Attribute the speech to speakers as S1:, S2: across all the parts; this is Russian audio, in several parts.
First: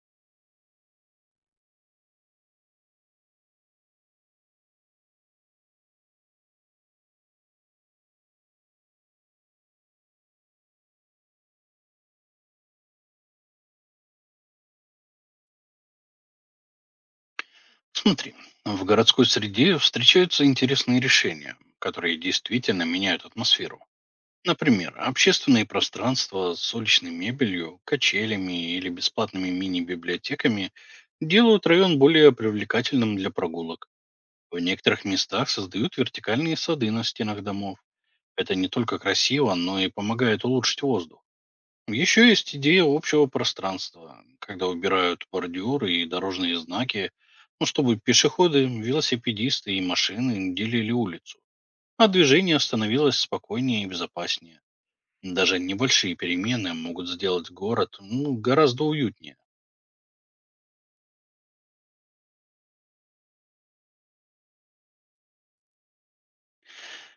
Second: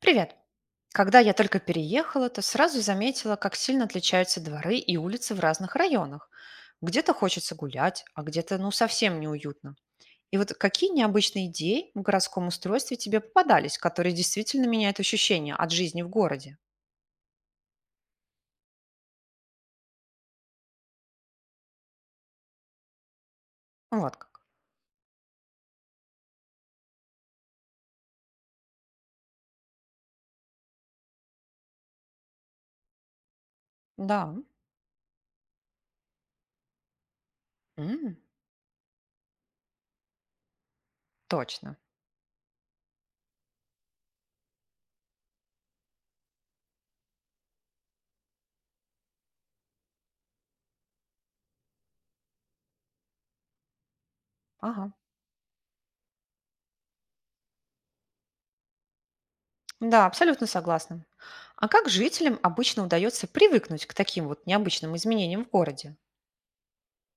S1: Привет. Когда я только переехала, то сразу заметила, как сильно отличаются дворы и улицы в разных районах. Где-то хочется гулять, а где-то ну совсем неуютно. И вот какие необычные идеи в городском устройстве тебе попадались, которые действительно меняют ощущение от жизни в городе?
S2: Смотри, в городской среде встречаются интересные решения, которые действительно меняют атмосферу.
S1: Вот как.
S2: Например, общественные пространства с уличной мебелью, качелями или бесплатными мини-библиотеками делают район более привлекательным для прогулок.
S1: Да,
S2: В некоторых местах создают вертикальные сады на стенах домов.
S1: м,
S2: Это не только красиво, но и помогает улучшить воздух.
S1: точно.
S2: Еще есть идея общего пространства, когда убирают бордюры и дорожные знаки, ну, чтобы пешеходы, велосипедисты и машины делили улицу, а движение становилось спокойнее и безопаснее.
S1: Ага.
S2: Даже небольшие перемены могут сделать город ну, гораздо уютнее.
S1: Да, абсолютно согласна. А как жителям обычно удается привыкнуть к таким вот необычным изменениям в городе?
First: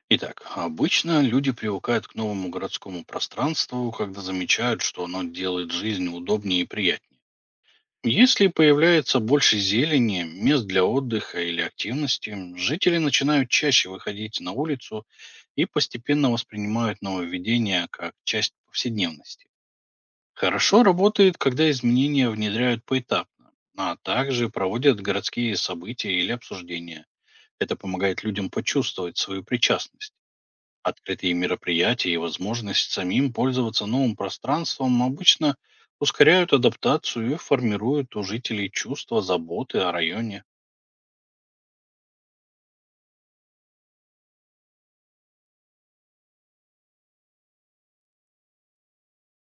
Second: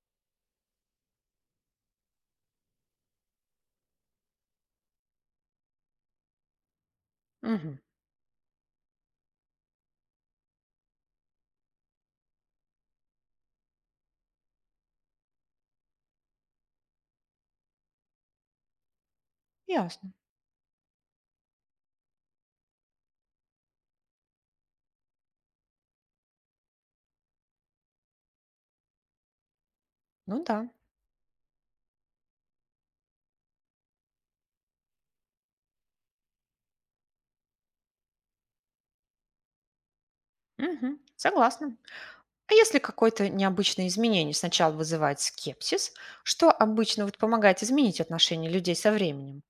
S2: Итак, обычно люди привыкают к новому городскому пространству, когда замечают, что оно делает жизнь удобнее и приятнее.
S1: Угу,
S2: Если появляется больше зелени, мест для отдыха или активности, жители начинают чаще выходить на улицу и постепенно воспринимают нововведения как часть повседневности.
S1: ясно.
S2: Хорошо работает, когда изменения внедряют поэтапно, а также проводят городские события или обсуждения. Это помогает людям почувствовать свою причастность.
S1: Ну да.
S2: Открытые мероприятия и возможность самим пользоваться новым пространством обычно ускоряют адаптацию и формируют у жителей чувство заботы о районе.
S1: Угу, согласна. А если какое-то необычное изменение сначала вызывает скепсис, что обычно вот помогает изменить отношение людей со временем?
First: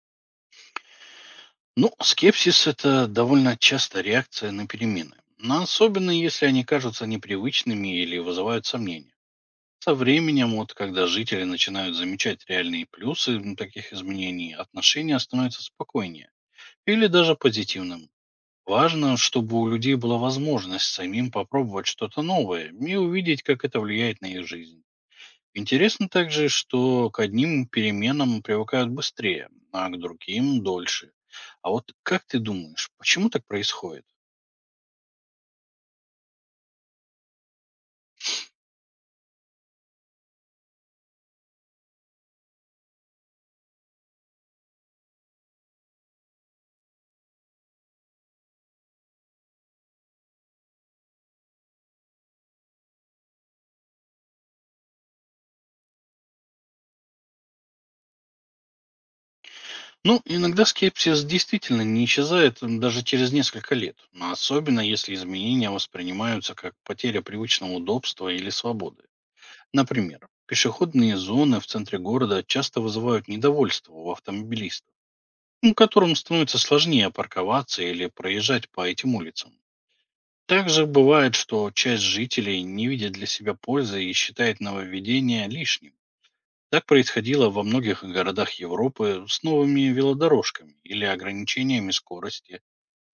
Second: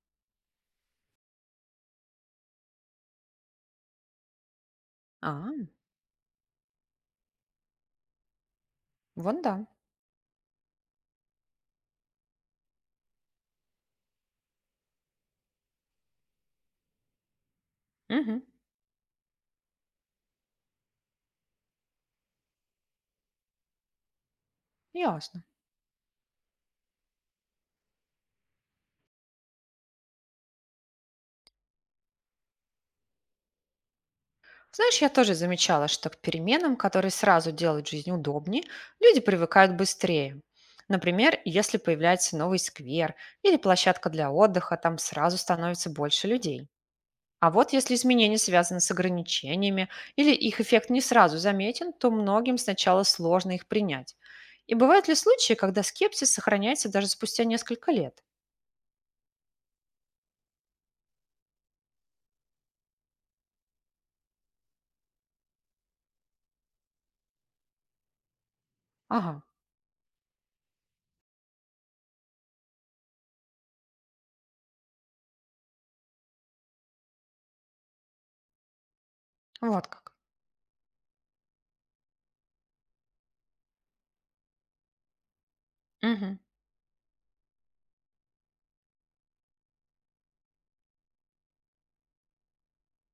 S2: Ну, а скепсис – это довольно часто реакция на перемены,
S1: А,
S2: но особенно если они кажутся непривычными или вызывают сомнения.
S1: вон да.
S2: Со временем, вот когда жители начинают замечать реальные плюсы таких изменений, отношения становятся спокойнее или даже позитивным.
S1: Мгм.
S2: Важно, чтобы у людей была возможность самим попробовать что-то новое и увидеть, как это влияет на их жизнь.
S1: Ясно.
S2: Интересно также, что к одним переменам привыкают быстрее, а к другим – дольше. А вот как ты думаешь, почему так происходит?
S1: Знаешь, я тоже замечала, что к переменам, которые сразу делают жизнь удобнее, люди привыкают быстрее. Например, если появляется новый сквер или площадка для отдыха, там сразу становится больше людей. А вот если изменения связаны с ограничениями или их эффект не сразу заметен, то многим сначала сложно их принять. И бывают ли случаи, когда скепсис сохраняется даже спустя несколько лет?
S2: Ну, иногда скепсис действительно не исчезает даже через несколько лет, но особенно если изменения воспринимаются как потеря привычного удобства или свободы.
S1: Ага,
S2: Например, пешеходные зоны в центре города часто вызывают недовольство у автомобилистов ну, которым становится сложнее парковаться или проезжать по этим улицам.
S1: вот как.
S2: Также бывает, что часть жителей не видит для себя пользы и считает нововведение лишним.
S1: Мгм.
S2: Так происходило во многих городах Европы с новыми велодорожками или ограничениями скорости,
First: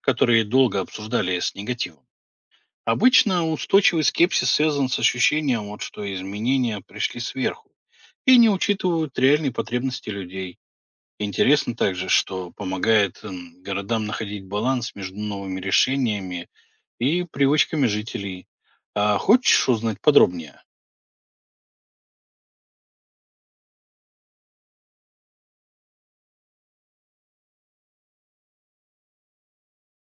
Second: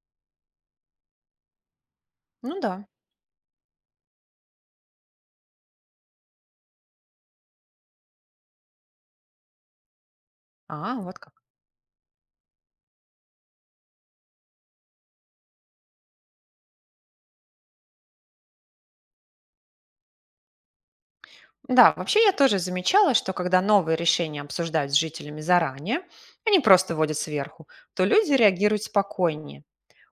S2: которые долго обсуждали с негативом.
S1: Ну да.
S2: Обычно устойчивый скепсис связан с ощущением, вот, что изменения пришли сверху и не учитывают реальные потребности людей.
S1: А, вот как.
S2: Интересно также, что помогает городам находить баланс между новыми решениями и привычками жителей. А хочешь узнать подробнее?
S1: Да, вообще я тоже замечала, что когда новые решения обсуждают с жителями заранее, они просто вводят сверху, то люди реагируют спокойнее.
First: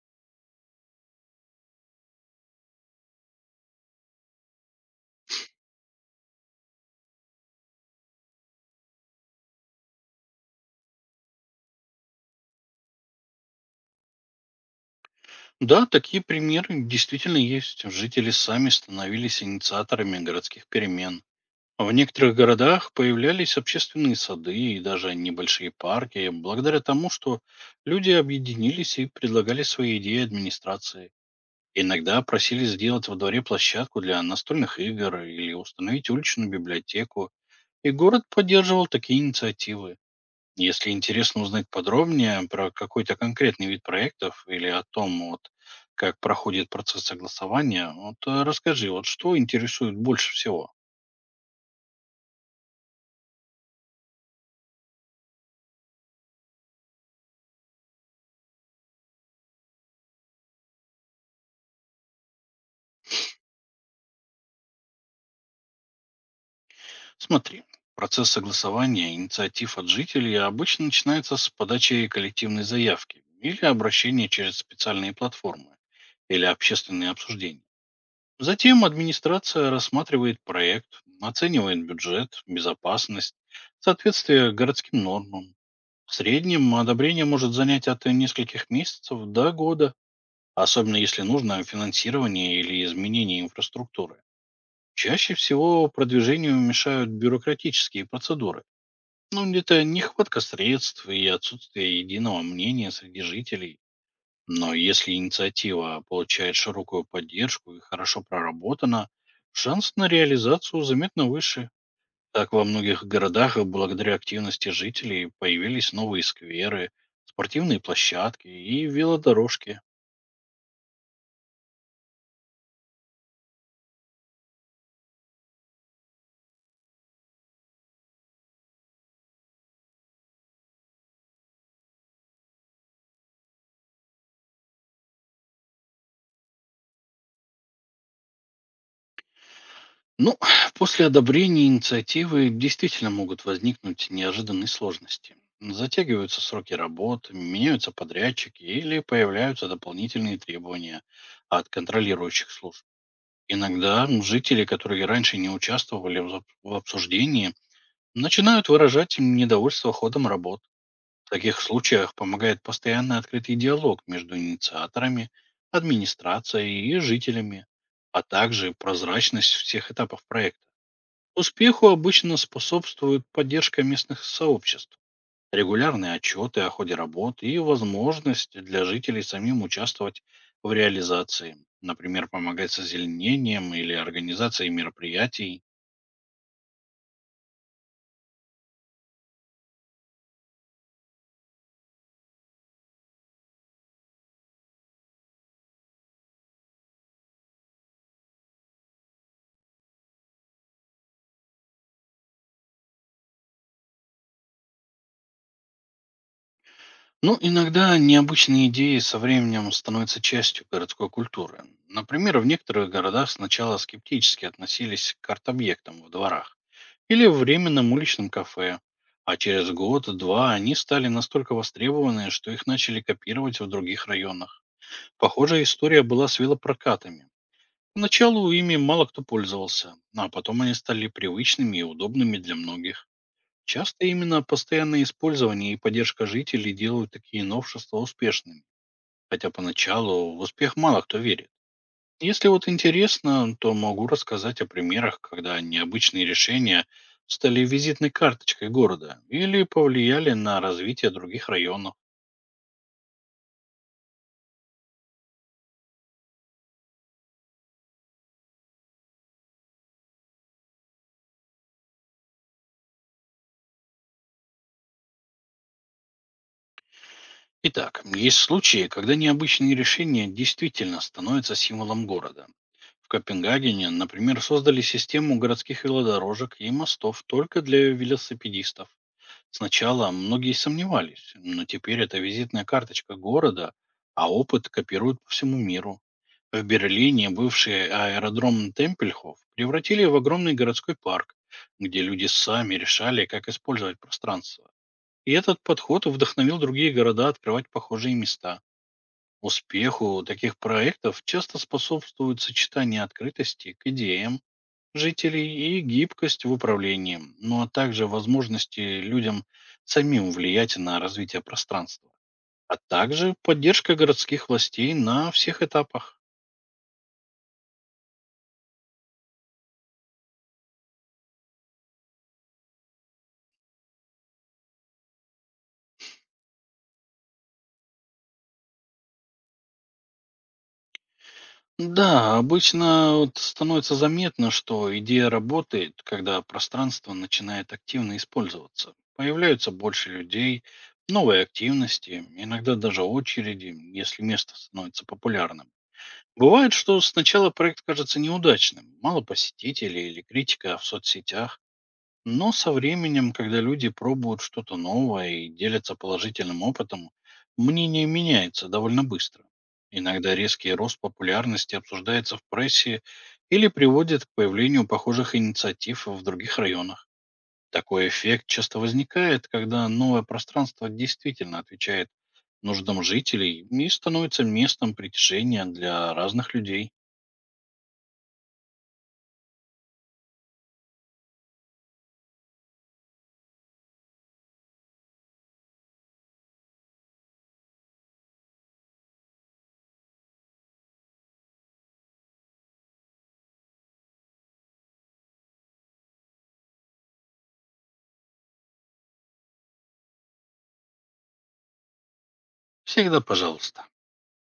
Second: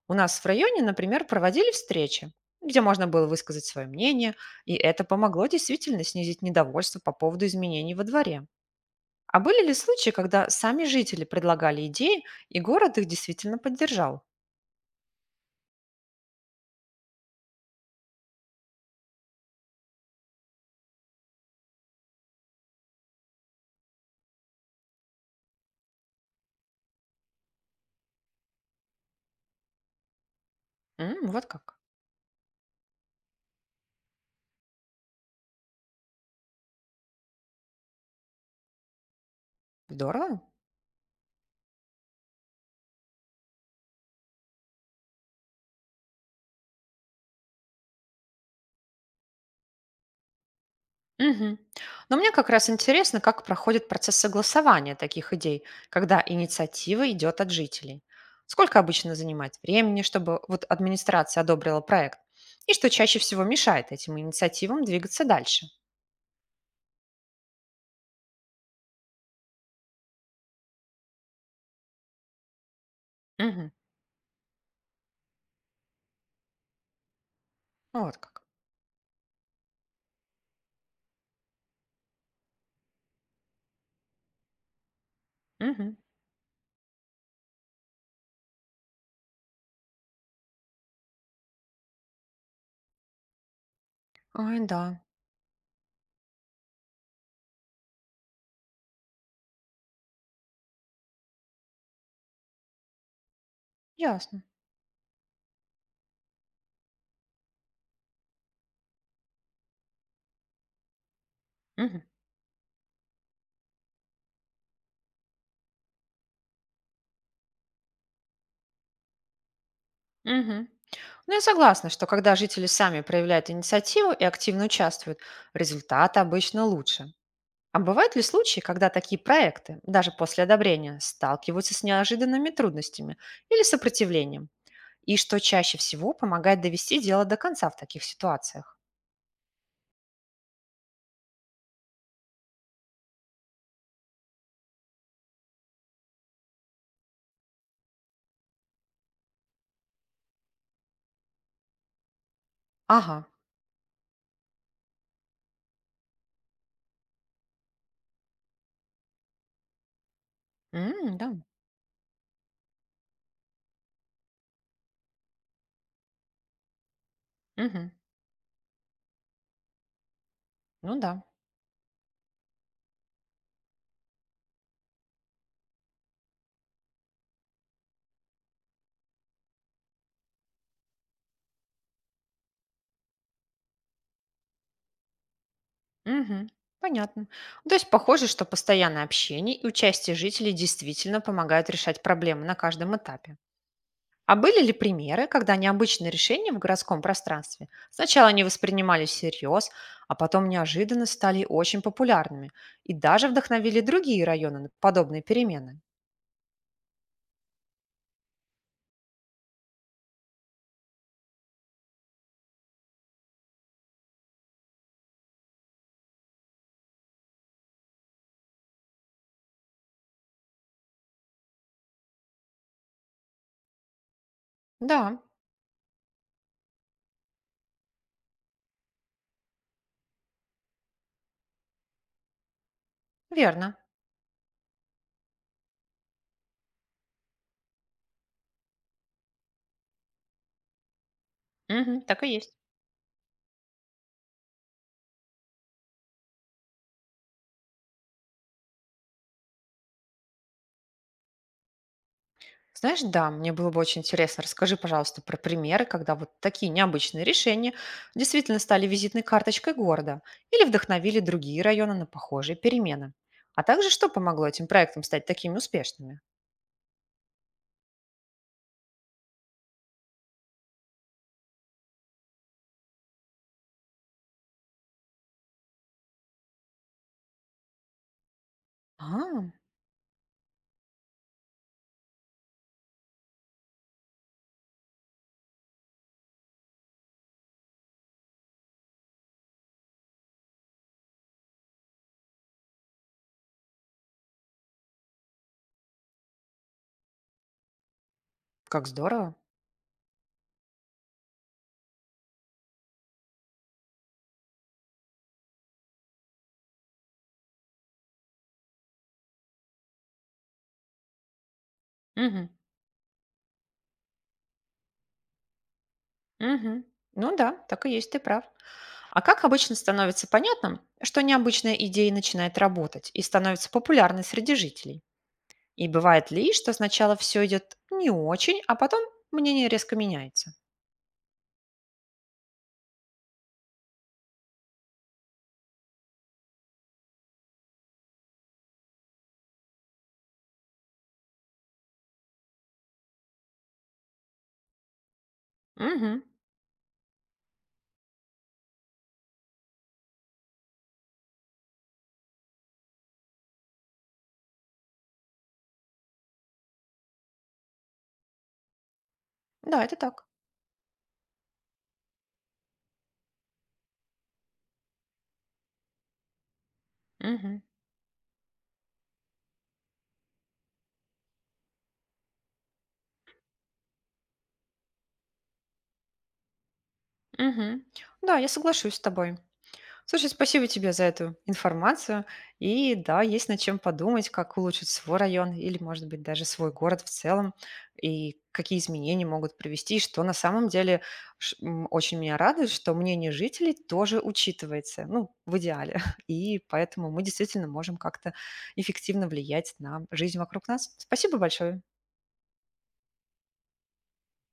S1: У нас в районе, например, проводили встречи, где можно было высказать свое мнение, и это помогло действительно снизить недовольство по поводу изменений во дворе. А были ли случаи, когда сами жители предлагали идеи, и город их действительно поддержал?
S2: Да, такие примеры действительно есть. Жители сами становились инициаторами городских перемен. В некоторых городах появлялись общественные сады и даже небольшие парки, благодаря тому, что люди объединились и предлагали свои идеи администрации.
S1: М, вот как.
S2: Иногда просили сделать во дворе площадку для настольных игр или установить уличную библиотеку, и город поддерживал такие инициативы.
S1: Здорово.
S2: Если интересно узнать подробнее про какой-то конкретный вид проектов или о том, вот, как проходит процесс согласования, вот, расскажи, вот что интересует больше всего.
S1: Мгм. Но мне как раз интересно, как проходит процесс согласования таких идей, когда инициатива идет от жителей. Сколько обычно занимает времени, чтобы вот администрация одобрила проект? И что чаще всего мешает этим инициативам двигаться дальше?
S2: Смотри, процесс согласования инициатив от жителей обычно начинается с подачи коллективной заявки или
S1: Мгм.
S2: обращения через специальные платформы или общественные обсуждения.
S1: Вот как.
S2: Затем администрация рассматривает проект, оценивает бюджет, безопасность, соответствие городским нормам.
S1: Мгм.
S2: В среднем одобрение может занять от нескольких месяцев до года, особенно если нужно финансирование или изменение инфраструктуры.
S1: Ой, да,
S2: Чаще всего продвижению мешают бюрократические процедуры. Ну, это нехватка средств и отсутствие единого мнения среди жителей.
S1: ясно.
S2: Но если инициатива получает широкую поддержку и хорошо проработана, шанс на реализацию заметно выше.
S1: Мгм.
S2: Так во многих городах и благодаря активности жителей появились новые скверы, спортивные площадки и велодорожки.
S1: Мгм. Ну, я согласна, что когда жители сами проявляют инициативу и активно участвуют, результат обычно лучше. А бывают ли случаи, когда такие проекты, даже после одобрения, сталкиваются с неожиданными трудностями или сопротивлением? И что чаще всего помогает довести дело до конца в таких ситуациях?
S2: Ну, после одобрения инициативы действительно могут возникнуть неожиданные сложности. Затягиваются сроки работ, меняются подрядчики или появляются дополнительные требования от контролирующих служб.
S1: Ага.
S2: Иногда жители, которые раньше не участвовали в обсуждении, начинают выражать им недовольство ходом работ.
S1: М,
S2: В
S1: да.
S2: таких случаях помогает постоянный открытый диалог между инициаторами, администрацией и жителями,
S1: Мгм.
S2: а также прозрачность всех этапов проекта.
S1: Ну да.
S2: Успеху обычно способствует поддержка местных сообществ, регулярные отчеты о ходе работ и возможность для жителей самим участвовать в реализации, например, помогать с озеленением или организацией мероприятий.
S1: Мгм. Понятно. То есть похоже, что постоянное общение и участие жителей действительно помогают решать проблемы на каждом этапе. А были ли примеры, когда необычные решения в городском пространстве сначала не воспринимались всерьез, а потом неожиданно стали очень популярными и даже вдохновили другие районы на подобные перемены?
S2: Но иногда необычные идеи со временем становятся частью городской культуры. Например, в некоторых городах сначала скептически относились к арт-объектам в дворах или временным уличным кафе, а через год-два они стали настолько востребованы, что их начали копировать в других районах.
S1: Да,
S2: Похожая история была с велопрокатами. Поначалу ими мало кто пользовался, а потом они стали привычными и удобными для многих.
S1: верно.
S2: Часто именно постоянное использование и поддержка жителей делают такие новшества успешными, хотя поначалу в успех мало кто верит.
S1: Мгм, так и
S2: Если
S1: есть.
S2: вот интересно, то могу рассказать о примерах, когда необычные решения стали визитной карточкой города или повлияли на развитие других районов.
S1: Знаешь, да, мне было бы очень интересно. Расскажи, пожалуйста, про примеры, когда вот такие необычные решения действительно стали визитной карточкой города или вдохновили другие районы на похожие перемены. А также, что помогло этим проектам стать такими успешными?
S2: Итак, есть случаи, когда необычные решения действительно становятся символом города. В Копенгагене, например, создали систему городских велодорожек и мостов только для велосипедистов.
S1: А,
S2: Сначала многие сомневались, но теперь это визитная карточка города, а опыт копируют по всему миру. В Берлине бывший аэродром Темпельхоф превратили в огромный городской парк, где люди сами решали, как использовать пространство. И этот подход вдохновил другие города открывать похожие места.
S1: как здорово.
S2: Успеху таких проектов часто способствует сочетание открытости к идеям жителей и гибкость в управлении, ну а также возможности людям самим влиять на развитие пространства,
S1: Мгм.
S2: а также поддержка городских властей на всех этапах.
S1: Мгм. Ну да, так и есть, ты прав. А как обычно становится понятным, что необычная идея начинает работать и становится популярной среди жителей? И бывает ли, что сначала все идет не очень, а потом мнение резко меняется?
S2: Да, обычно вот становится заметно, что идея работает, когда пространство начинает активно использоваться. Появляются больше людей, новые активности, иногда даже очереди, если место становится популярным.
S1: Мгм.
S2: Бывает, что сначала проект кажется неудачным, мало посетителей или критика в соцсетях, но со временем, когда люди пробуют что-то новое и делятся положительным опытом, мнение меняется довольно быстро.
S1: Да, это так.
S2: Иногда резкий рост популярности обсуждается в прессе или приводит к появлению похожих инициатив в других районах.
S1: Мгм.
S2: Такой эффект часто возникает, когда новое пространство действительно отвечает нуждам жителей и становится местом притяжения для разных людей.
S1: Мгм. Да, я соглашусь с тобой. Слушай, спасибо тебе за эту информацию. И да, есть над чем подумать, как улучшить свой район или, может быть, даже свой город в целом, и какие изменения могут привести, и что на самом деле очень меня радует, что мнение жителей тоже учитывается, ну, в идеале. И поэтому мы действительно можем как-то эффективно влиять на жизнь вокруг нас. Спасибо большое.
S2: Всегда пожалуйста.